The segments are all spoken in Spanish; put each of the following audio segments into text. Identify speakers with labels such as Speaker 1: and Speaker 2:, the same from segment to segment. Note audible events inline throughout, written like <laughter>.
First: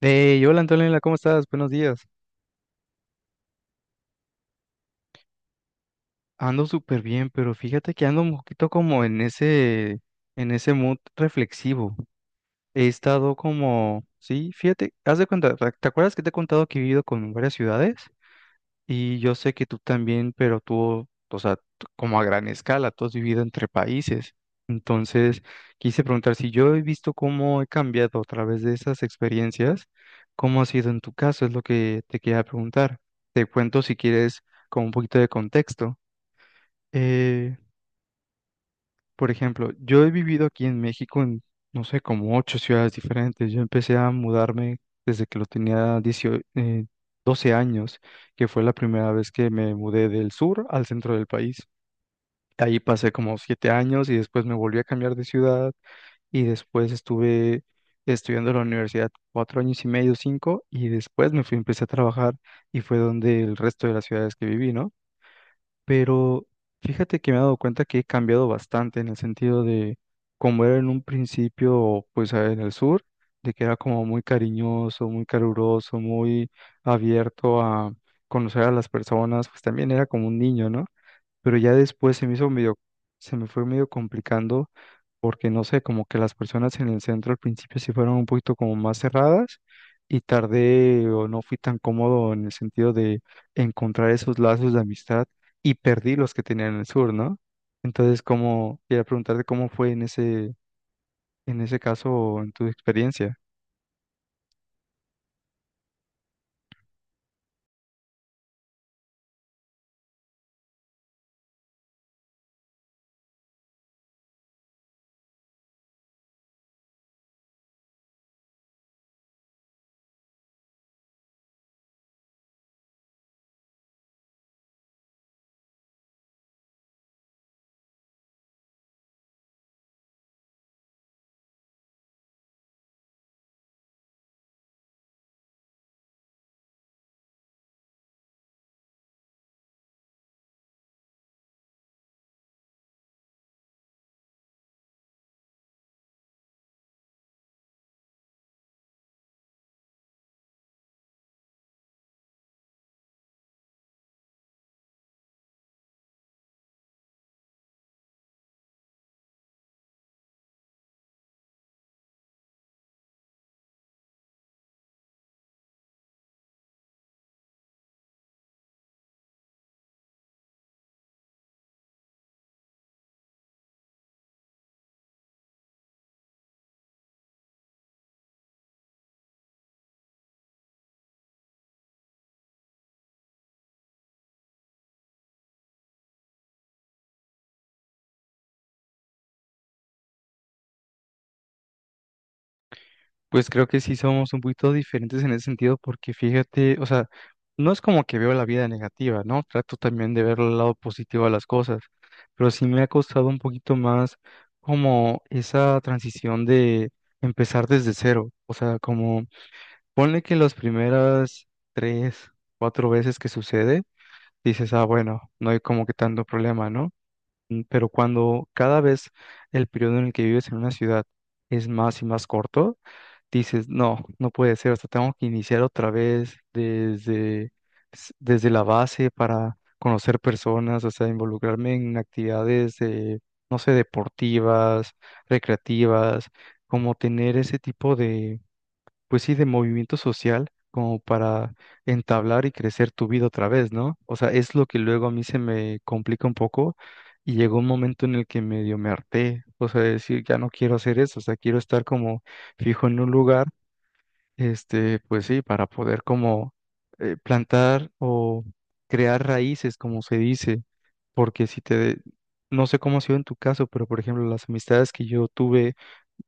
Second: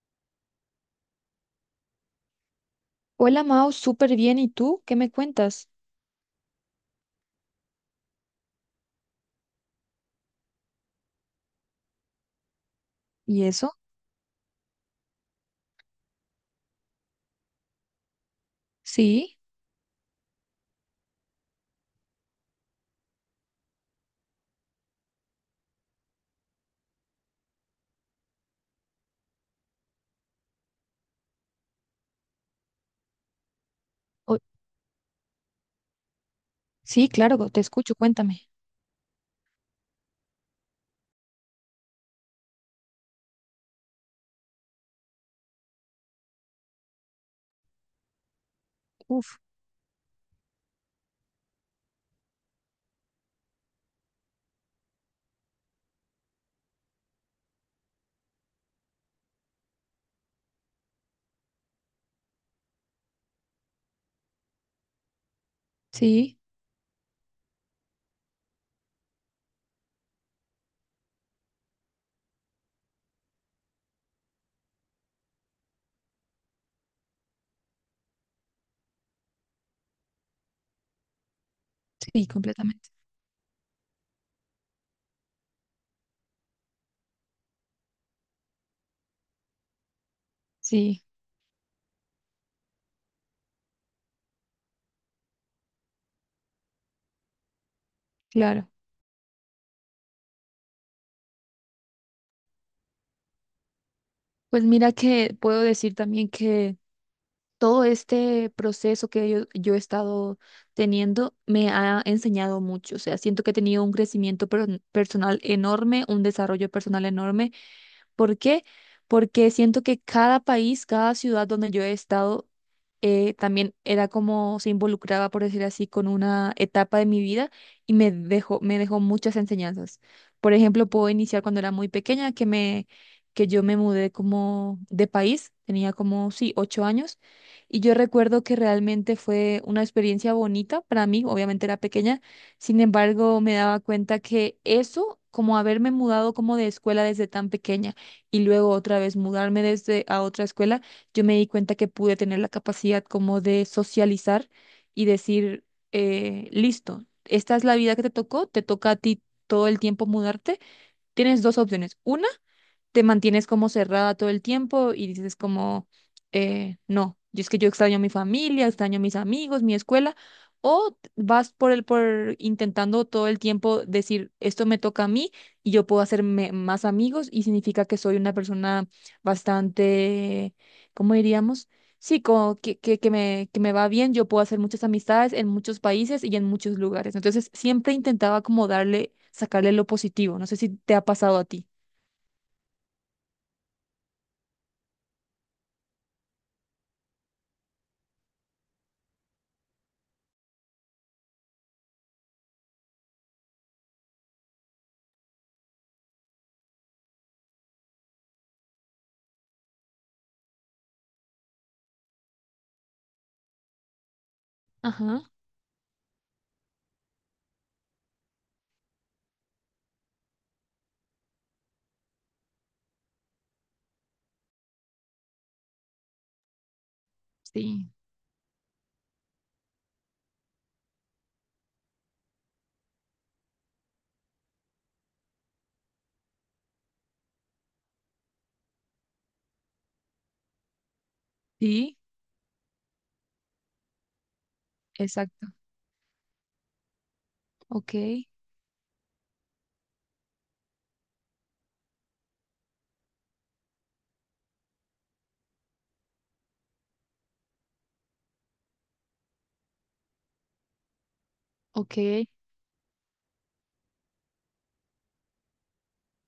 Speaker 1: Hey, hola Antonella, ¿cómo estás? Buenos días.
Speaker 2: Hola Mao, súper bien. ¿Y tú? ¿Qué me cuentas?
Speaker 1: Ando súper bien, pero fíjate que ando un poquito como en ese mood reflexivo. He estado
Speaker 2: ¿Y eso?
Speaker 1: como, sí, fíjate, haz de cuenta, ¿te acuerdas que te he contado que he vivido con varias ciudades? Y yo
Speaker 2: Sí,
Speaker 1: sé que tú también, pero tú, o sea, tú- como a gran escala, tú has vivido entre países. Entonces, quise preguntar si yo he visto cómo he cambiado a través de esas experiencias, cómo ha sido en tu caso, es lo que te quería preguntar. Te cuento si
Speaker 2: o-
Speaker 1: quieres con un poquito de contexto.
Speaker 2: sí, claro,
Speaker 1: Eh,
Speaker 2: te escucho, cuéntame.
Speaker 1: por ejemplo, yo he vivido aquí en México en, no sé, como 8 ciudades diferentes. Yo empecé a mudarme desde que lo tenía 18, 12 años, que fue la primera vez
Speaker 2: Uf,
Speaker 1: que me mudé del sur al centro del país. De ahí pasé como 7 años y después me volví a cambiar de ciudad y después estuve estudiando en la universidad 4 años y medio, cinco, y después me fui, empecé a trabajar y fue donde el resto de las ciudades que viví, ¿no?
Speaker 2: sí,
Speaker 1: Pero fíjate que me he dado cuenta que he cambiado bastante en el sentido de como era en un principio, pues en el sur, de que era como muy cariñoso, muy caluroso, muy abierto a conocer a las personas, pues también era como un niño, ¿no? Pero ya después se
Speaker 2: sí,
Speaker 1: me hizo medio,
Speaker 2: completamente.
Speaker 1: se me fue medio complicando porque no sé, como que las personas en el centro al principio sí fueron un poquito como más cerradas y
Speaker 2: Sí,
Speaker 1: tardé o no fui tan cómodo en el sentido de encontrar esos lazos de amistad y perdí los que tenía en el sur, ¿no? Entonces,
Speaker 2: claro.
Speaker 1: como quería preguntarte cómo fue en ese caso, en tu experiencia.
Speaker 2: Pues mira que puedo decir también que todo este proceso que yo he estado teniendo me ha enseñado mucho. O sea, siento que he tenido un crecimiento personal enorme, un desarrollo personal enorme. ¿Por qué? Porque siento que cada país, cada ciudad donde yo he estado, también era como se involucraba, por decir así, con una etapa de mi vida y me dejó muchas enseñanzas. Por ejemplo, puedo iniciar cuando era muy pequeña, que yo me mudé como de país, tenía como, sí, 8 años, y yo recuerdo que realmente fue una experiencia bonita para mí. Obviamente era pequeña, sin embargo, me daba cuenta que eso, como haberme mudado como de escuela desde tan pequeña, y luego otra vez mudarme desde a otra escuela, yo me di cuenta que pude tener la capacidad como de socializar y decir, listo, esta es la vida que te tocó, te toca a ti todo el tiempo mudarte. Tienes dos opciones. Una, te mantienes como cerrada todo el tiempo y dices como, no, yo es que yo extraño a mi familia, extraño a mis amigos, mi escuela, o vas por intentando todo el tiempo decir, esto me toca a mí y yo puedo hacerme más amigos y significa que soy una persona bastante, ¿cómo diríamos? Sí, como que me va bien, yo puedo hacer muchas amistades en muchos países y en muchos lugares. Entonces, siempre intentaba como darle, sacarle lo positivo. No sé si te ha pasado a ti.
Speaker 1: Pues creo que sí somos un poquito diferentes en ese sentido porque fíjate, o sea, no es como que veo la vida negativa, ¿no? Trato también de ver el lado positivo a las cosas, pero sí me ha costado un poquito más como esa transición de empezar desde cero, o sea, como ponle que las primeras tres, cuatro veces que sucede, dices, ah,
Speaker 2: Ajá.
Speaker 1: bueno, no hay como que tanto problema, ¿no? Pero cuando cada vez el periodo en el que vives en una ciudad es más y más corto, dices, no, no puede ser, hasta tengo que iniciar otra vez desde,
Speaker 2: Sí,
Speaker 1: desde la base para conocer personas, o sea, involucrarme en actividades de, no sé, deportivas, recreativas, como tener ese tipo pues sí, de movimiento social como para
Speaker 2: sí,
Speaker 1: entablar y crecer tu vida otra vez, ¿no? O sea, es lo que luego a mí se
Speaker 2: exacto.
Speaker 1: me complica un poco y llegó un
Speaker 2: Ok,
Speaker 1: momento en el que medio me harté, o sea, de decir, ya no quiero hacer eso, o sea, quiero estar como fijo en un lugar, este, pues sí, para poder como plantar o crear raíces, como se dice, porque si te,
Speaker 2: ok,
Speaker 1: no sé cómo ha sido en tu caso, pero por ejemplo, las amistades que yo tuve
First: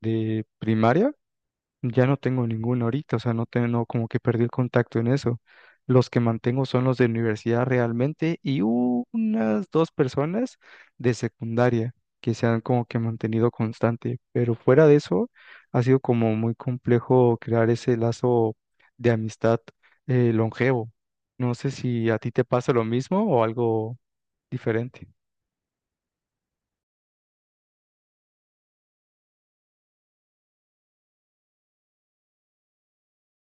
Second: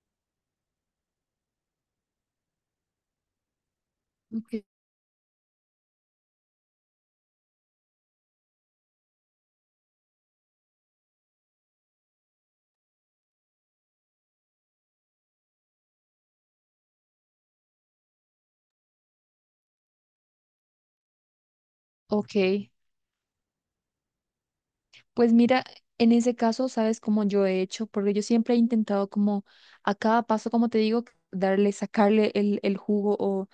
Speaker 1: de primaria, ya no tengo ninguno ahorita, o sea, no tengo como que perdí el
Speaker 2: ok.
Speaker 1: contacto en eso. Los que mantengo son los de universidad realmente y unas dos personas de secundaria que se han como que mantenido constante, pero fuera de eso ha sido como muy complejo crear ese lazo de amistad longevo. No sé si a ti
Speaker 2: Ok.
Speaker 1: te pasa lo mismo o algo diferente.
Speaker 2: Pues mira, en ese caso, ¿sabes cómo yo he hecho? Porque yo siempre he intentado como a cada paso, como te digo, darle, sacarle el jugo o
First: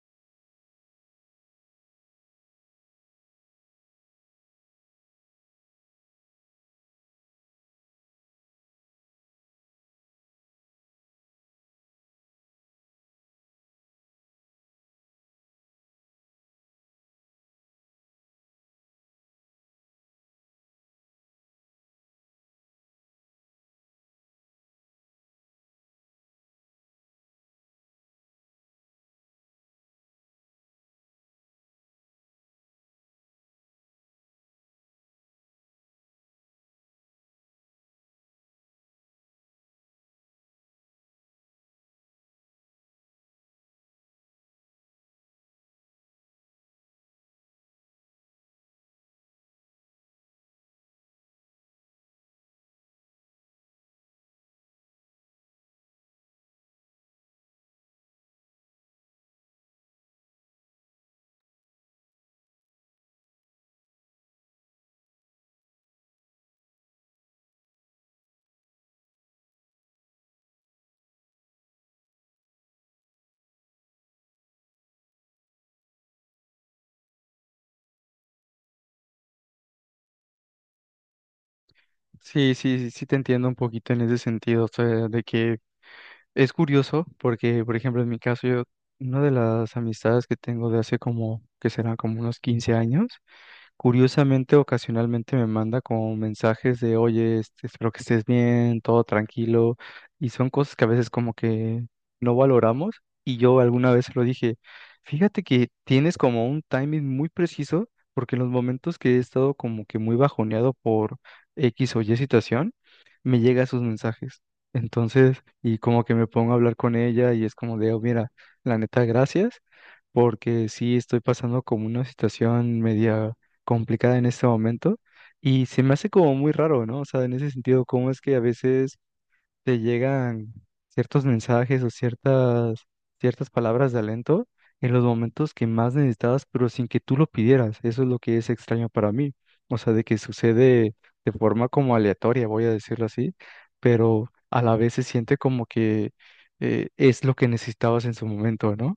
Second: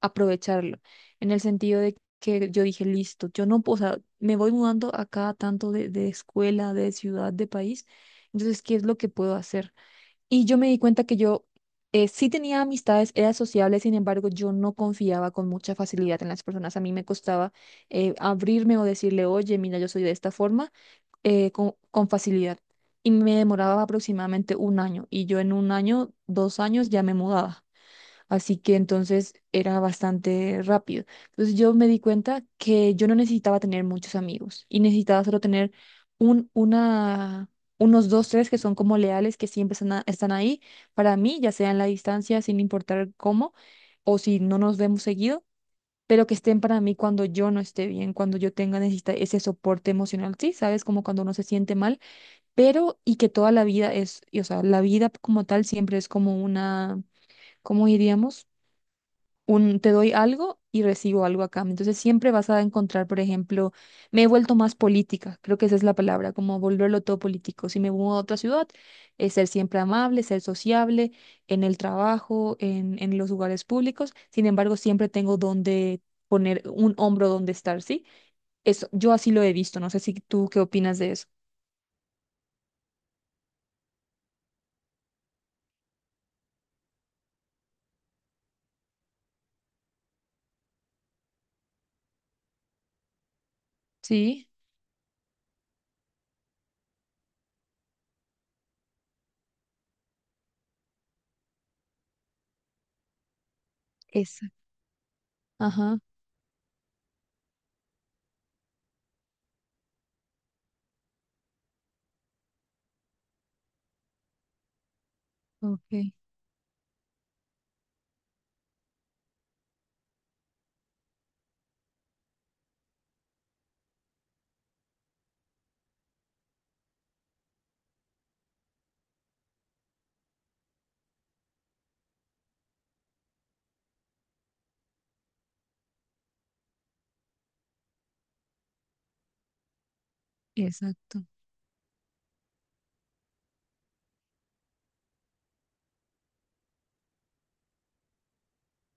Speaker 2: aprovecharlo. En el sentido de que yo dije, listo, yo no, puedo, o sea, me voy mudando a cada tanto de escuela, de ciudad, de país. Entonces, ¿qué es lo que puedo hacer? Y yo me di cuenta que yo sí tenía amistades, era sociable, sin embargo, yo no confiaba con mucha facilidad en las personas. A mí me costaba abrirme o decirle, oye, mira, yo soy de esta forma, con facilidad. Y me demoraba aproximadamente un año. Y yo en un año, 2 años, ya me mudaba. Así que entonces era bastante rápido. Entonces yo me di cuenta que yo no necesitaba tener muchos amigos y necesitaba solo tener un, una, unos dos, tres que son como leales, que siempre están, están ahí para mí, ya sea en la distancia, sin importar cómo, o si no nos vemos seguido, pero que estén para mí cuando yo no esté bien, cuando yo tenga necesita ese soporte emocional, sí, sabes, como cuando uno se siente mal, pero y que toda la vida es, y, o sea, la vida como tal siempre es como una, ¿cómo diríamos? Te doy algo y recibo algo a cambio. Entonces siempre vas a encontrar, por ejemplo, me he vuelto más política, creo que esa es la palabra, como volverlo todo político. Si me mudo a otra ciudad, es ser siempre amable, ser sociable en el trabajo, en los lugares públicos. Sin embargo, siempre tengo donde poner un hombro donde estar, ¿sí? Eso, yo así lo he visto, no sé si tú qué opinas de eso.
Speaker 1: Sí, sí, sí, sí te entiendo un poquito en ese sentido, o sea, de que es curioso porque, por ejemplo, en mi caso, yo, una de las amistades que tengo de hace como, que será como unos 15 años,
Speaker 2: Sí,
Speaker 1: curiosamente, ocasionalmente me manda como mensajes de, oye, este, espero que estés bien, todo tranquilo, y son cosas que a veces como que no valoramos, y yo alguna vez se lo
Speaker 2: esa,
Speaker 1: dije, fíjate que
Speaker 2: ajá,
Speaker 1: tienes como un timing muy preciso, porque en los momentos que he estado como que muy bajoneado por X o Y situación, me llega sus mensajes. Entonces, y
Speaker 2: ok,
Speaker 1: como que me pongo a hablar con ella y es como de, "Oh, mira, la neta, gracias, porque sí estoy pasando como una situación media complicada en este momento y se me hace como muy raro, ¿no? O sea, en ese sentido, ¿cómo es que a veces te llegan ciertos mensajes o ciertas, ciertas palabras de alento en los momentos que más necesitabas, pero sin que tú lo pidieras? Eso es lo que es extraño para mí. O sea, de que sucede
Speaker 2: exacto.
Speaker 1: de forma como aleatoria, voy a decirlo así, pero a la vez se siente como que es lo que necesitabas en su momento, ¿no?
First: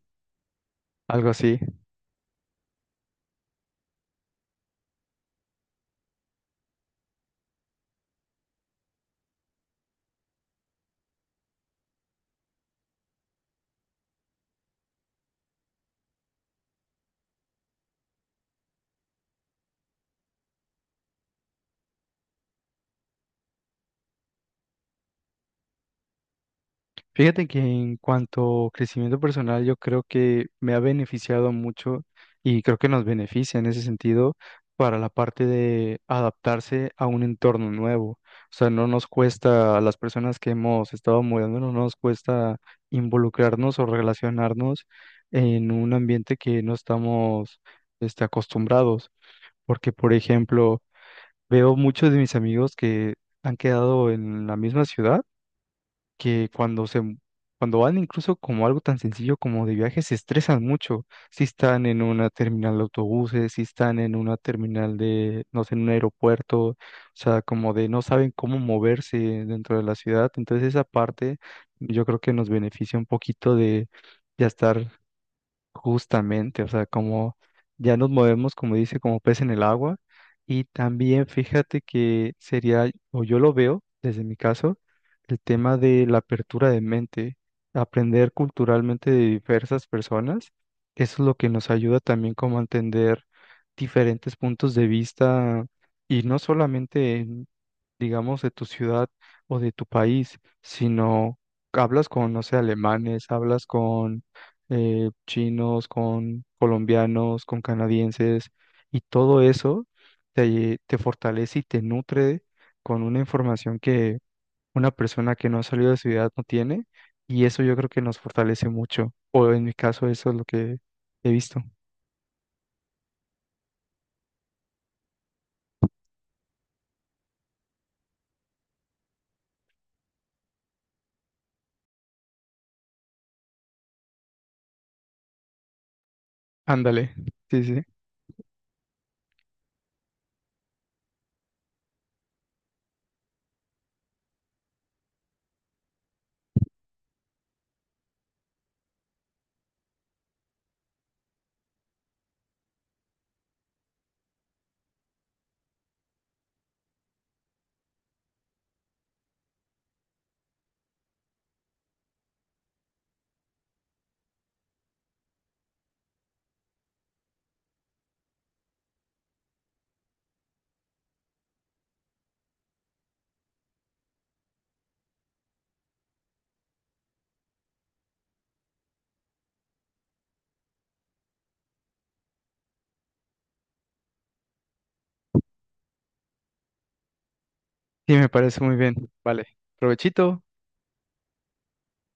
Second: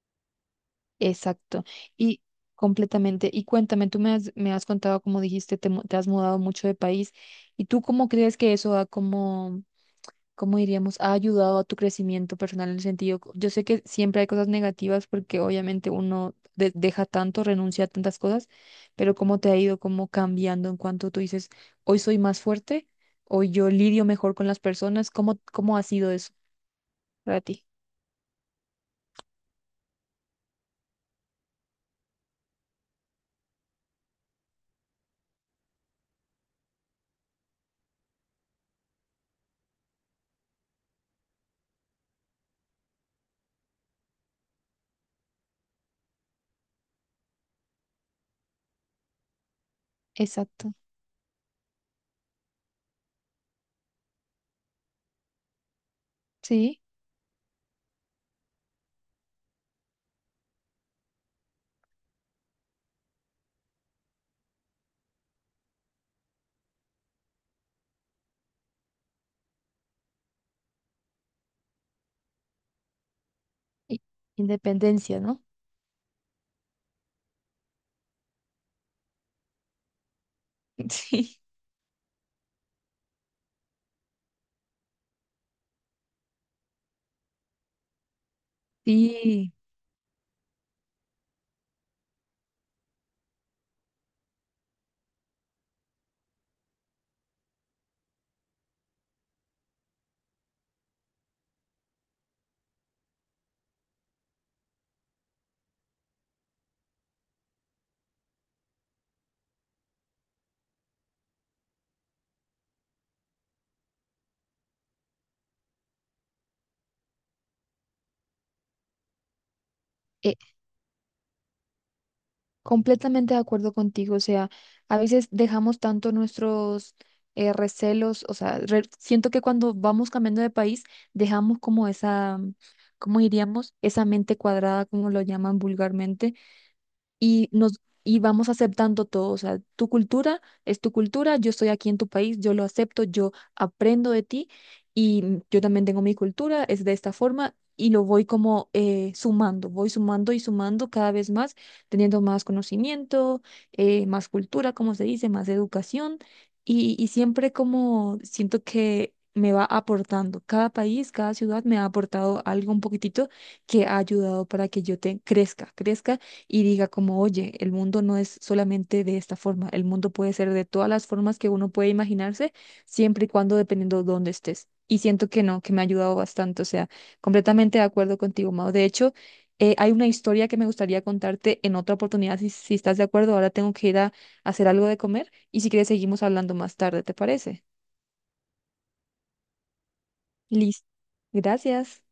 Speaker 1: Algo así.
Speaker 2: Exacto. Y completamente. Y cuéntame, tú me has, contado, como dijiste, te has mudado mucho de país. ¿Y tú cómo crees que eso ha, como, cómo diríamos, ha ayudado a tu crecimiento personal en el sentido? Yo sé que siempre hay cosas negativas porque obviamente uno deja tanto, renuncia a tantas cosas, pero ¿cómo te ha ido como cambiando en cuanto tú dices, hoy soy más fuerte, hoy yo lidio mejor con las personas? ¿Cómo ha sido eso para
Speaker 1: Fíjate que
Speaker 2: ti?
Speaker 1: en cuanto a crecimiento personal, yo creo que me ha beneficiado mucho y creo que nos beneficia en ese sentido para la parte de adaptarse a un entorno nuevo. O sea, no nos cuesta, a las personas que hemos estado mudando, no nos cuesta involucrarnos o relacionarnos en un ambiente que no estamos este, acostumbrados. Porque, por
Speaker 2: Exacto.
Speaker 1: ejemplo, veo muchos de mis amigos que han quedado en la misma ciudad que
Speaker 2: Sí.
Speaker 1: cuando se, cuando van incluso como algo tan sencillo como de viaje, se estresan mucho. Si están en una terminal de autobuses, si están en una terminal de, no sé, en un aeropuerto, o sea, como de no saben cómo moverse dentro de la ciudad. Entonces esa parte yo creo que nos beneficia un poquito de
Speaker 2: Y-
Speaker 1: ya estar
Speaker 2: Independencia, ¿no?
Speaker 1: justamente, o sea, como ya nos movemos, como dice, como pez en el agua. Y
Speaker 2: <laughs>
Speaker 1: también
Speaker 2: Sí.
Speaker 1: fíjate que sería, o yo lo veo desde mi caso, el tema de la apertura de mente, aprender culturalmente de
Speaker 2: Sí,
Speaker 1: diversas personas, eso es lo que nos ayuda también como a entender diferentes puntos de vista y no solamente digamos, de tu ciudad o de tu país, sino hablas con, no sé, alemanes, hablas con chinos, con colombianos, con canadienses, y todo eso te, te fortalece y te nutre con una información que una persona que no ha salido de su ciudad no tiene, y eso yo creo que nos fortalece mucho, o en mi caso eso es
Speaker 2: eh,
Speaker 1: lo que he visto.
Speaker 2: completamente de acuerdo contigo. O sea, a veces dejamos tanto nuestros recelos, o sea, siento que cuando vamos cambiando de país, dejamos como esa, ¿cómo diríamos? Esa mente cuadrada, como lo llaman vulgarmente.
Speaker 1: Ándale,
Speaker 2: y
Speaker 1: sí,
Speaker 2: nos
Speaker 1: sí,
Speaker 2: y vamos aceptando todo, o sea, tu cultura es tu cultura, yo estoy aquí en tu país, yo lo acepto, yo aprendo de ti y yo también tengo mi cultura, es de esta forma y lo voy como sumando, voy sumando y sumando cada vez más, teniendo más conocimiento, más cultura, como se dice, más educación y siempre como siento que me va aportando, cada país, cada ciudad me ha aportado algo un poquitito que ha ayudado para que yo te crezca, crezca y diga como, oye, el mundo no es solamente de esta forma, el mundo puede ser de todas las formas que uno puede imaginarse, siempre y cuando dependiendo de dónde estés. Y siento que no, que me ha ayudado bastante, o sea, completamente de acuerdo contigo, Mao. De hecho, hay una historia que me gustaría contarte en otra oportunidad, si estás de acuerdo, ahora tengo que ir a hacer algo de comer y si quieres seguimos hablando más tarde, ¿te parece?
Speaker 1: sí, me parece muy bien, vale, provechito.
Speaker 2: Listo. Gracias.